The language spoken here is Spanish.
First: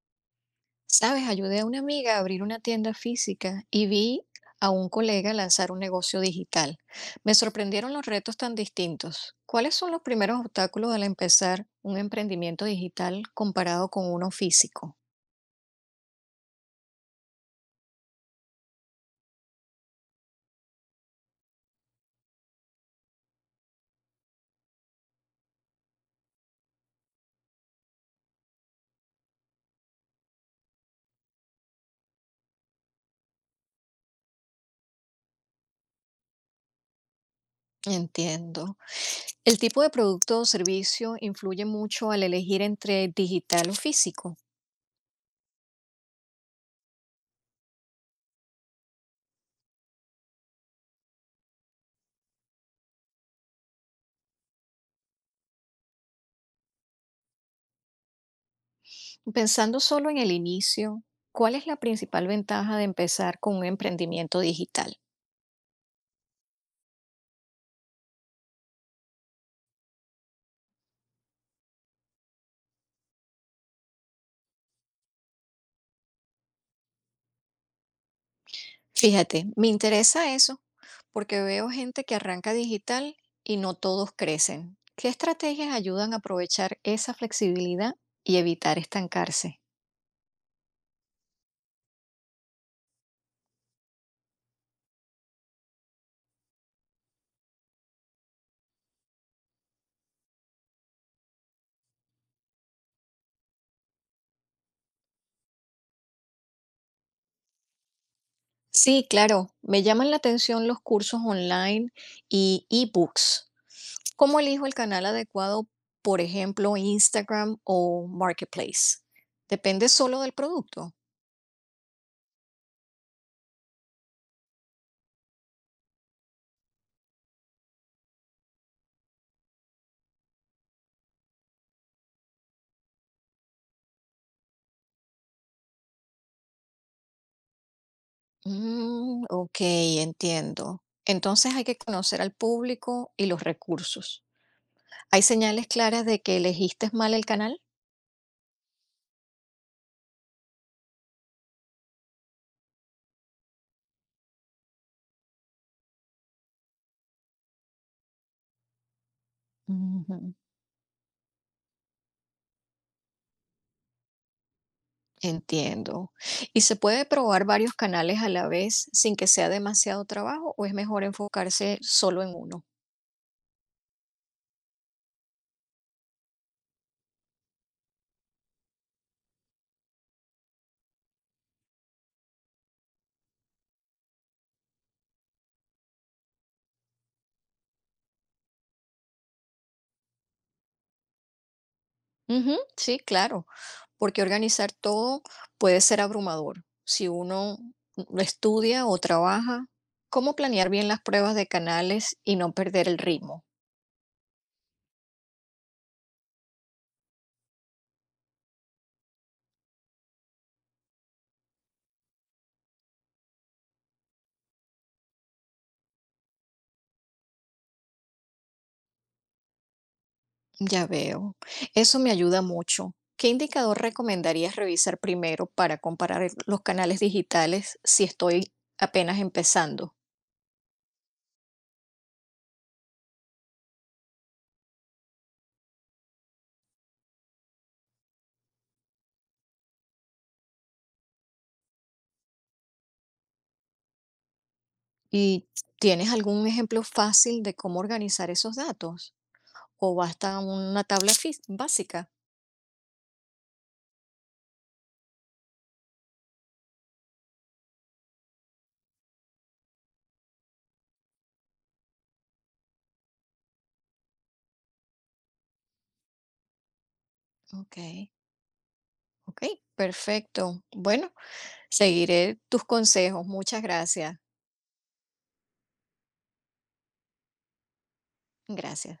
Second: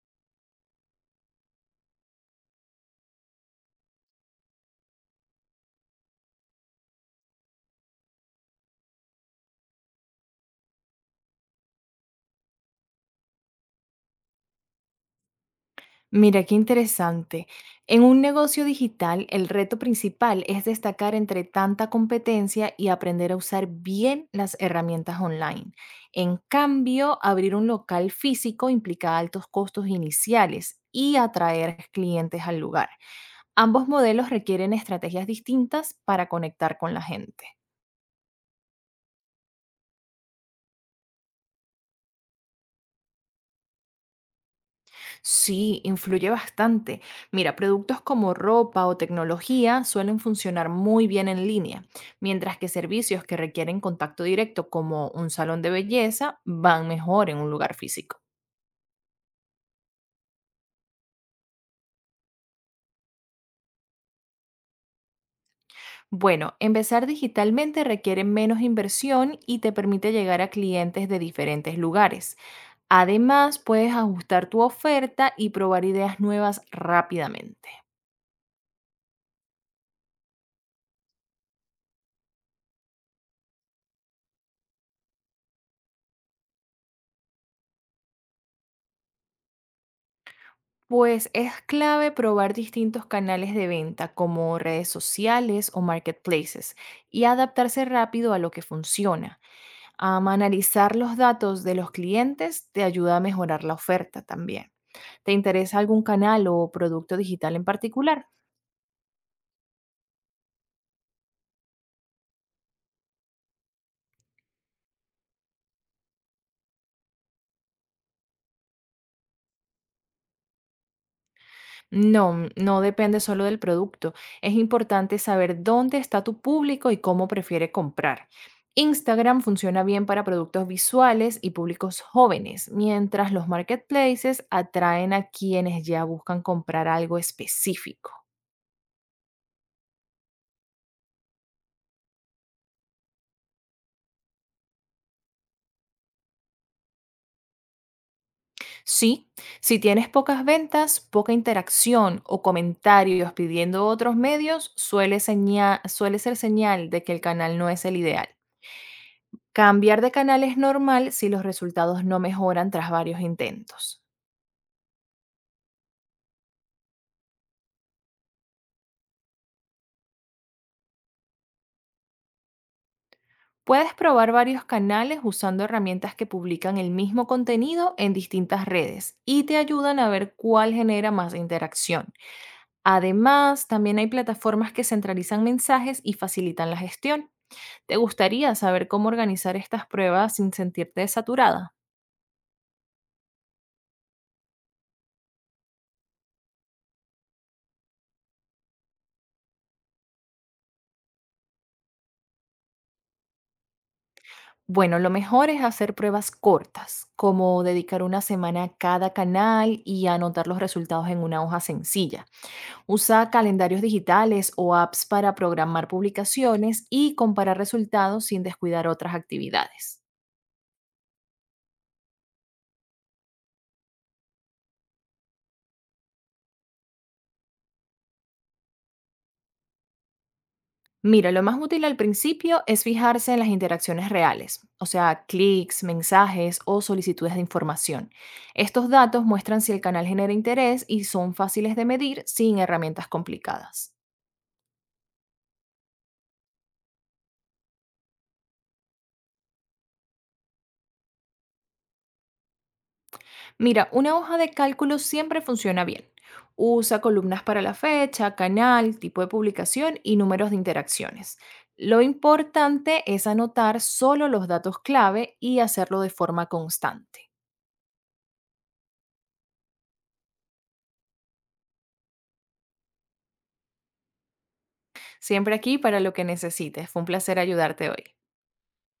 Sabes, ayudé a una amiga a abrir una tienda física y vi a un colega lanzar un negocio digital. Me sorprendieron los retos tan distintos. ¿Cuáles son los primeros obstáculos al empezar un emprendimiento digital comparado con uno físico? Mira, qué interesante. En un negocio digital, el reto principal es destacar entre tanta competencia y aprender a usar bien las herramientas online. En cambio, abrir un local físico implica altos costos iniciales y atraer clientes al lugar. Ambos modelos requieren estrategias distintas para conectar con la gente. Entiendo. ¿El tipo de producto o servicio influye mucho al elegir entre digital o físico? Sí, influye bastante. Mira, productos como ropa o tecnología suelen funcionar muy bien en línea, mientras que servicios que requieren contacto directo, como un salón de belleza, van mejor en un lugar físico. Pensando solo en el inicio, ¿cuál es la principal ventaja de empezar con un emprendimiento digital? Bueno, empezar digitalmente requiere menos inversión y te permite llegar a clientes de diferentes lugares. Además, puedes ajustar tu oferta y probar ideas nuevas rápidamente. Fíjate, me interesa eso porque veo gente que arranca digital y no todos crecen. ¿Qué estrategias ayudan a aprovechar esa flexibilidad y evitar estancarse? Pues es clave probar distintos canales de venta como redes sociales o marketplaces y adaptarse rápido a lo que funciona. Analizar los datos de los clientes te ayuda a mejorar la oferta también. ¿Te interesa algún canal o producto digital en particular? Sí, claro, me llaman la atención los cursos online y ebooks. ¿Cómo elijo el canal adecuado, por ejemplo, Instagram o Marketplace? ¿Depende solo del producto? No, no depende solo del producto. Es importante saber dónde está tu público y cómo prefiere comprar. Instagram funciona bien para productos visuales y públicos jóvenes, mientras los marketplaces atraen a quienes ya buscan comprar algo específico. Mm, ok, entiendo. Entonces hay que conocer al público y los recursos. ¿Hay señales claras de que elegiste mal el canal? Sí, si tienes pocas ventas, poca interacción o comentarios pidiendo otros medios, suele ser señal de que el canal no es el ideal. Cambiar de Ujú, canal es normal si los resultados no mejoran tras varios intentos. entiendo. ¿Y se puede probar varios canales a la vez sin que sea demasiado trabajo o es mejor enfocarse solo en uno? Puedes probar varios canales usando herramientas que publican el mismo contenido en distintas redes y te ayudan a ver cuál genera más interacción. Además, también hay plataformas que centralizan mensajes y facilitan la gestión. ¿Te gustaría saber cómo organizar estas pruebas sin sentirte saturada? Ujú, sí, claro, porque organizar todo puede ser abrumador. Si uno lo estudia o trabaja, ¿cómo planear bien las pruebas de canales y no perder el ritmo? Bueno, lo mejor es hacer pruebas cortas, como dedicar una semana a cada canal y anotar los resultados en una hoja sencilla. Usa calendarios digitales o apps para programar publicaciones y comparar resultados sin descuidar otras actividades. Ya veo. Eso me ayuda mucho. ¿Qué indicador recomendarías revisar primero para comparar los canales digitales si estoy apenas empezando? Mira, lo más útil al principio es fijarse en las interacciones reales, o sea, clics, mensajes o solicitudes de información. Estos datos muestran si el canal genera interés y son fáciles de medir sin herramientas complicadas. ¿Y tienes algún ejemplo fácil de cómo organizar esos datos? ¿O basta una tabla básica? Mira, una hoja de cálculo siempre funciona bien. Usa columnas para la fecha, canal, tipo de publicación y números de interacciones. Lo importante es anotar solo los datos clave y hacerlo de forma constante. Ok, ok, perfecto. Bueno, seguiré tus consejos. Muchas gracias. Siempre aquí para lo que necesites. Fue un placer ayudarte hoy. Gracias.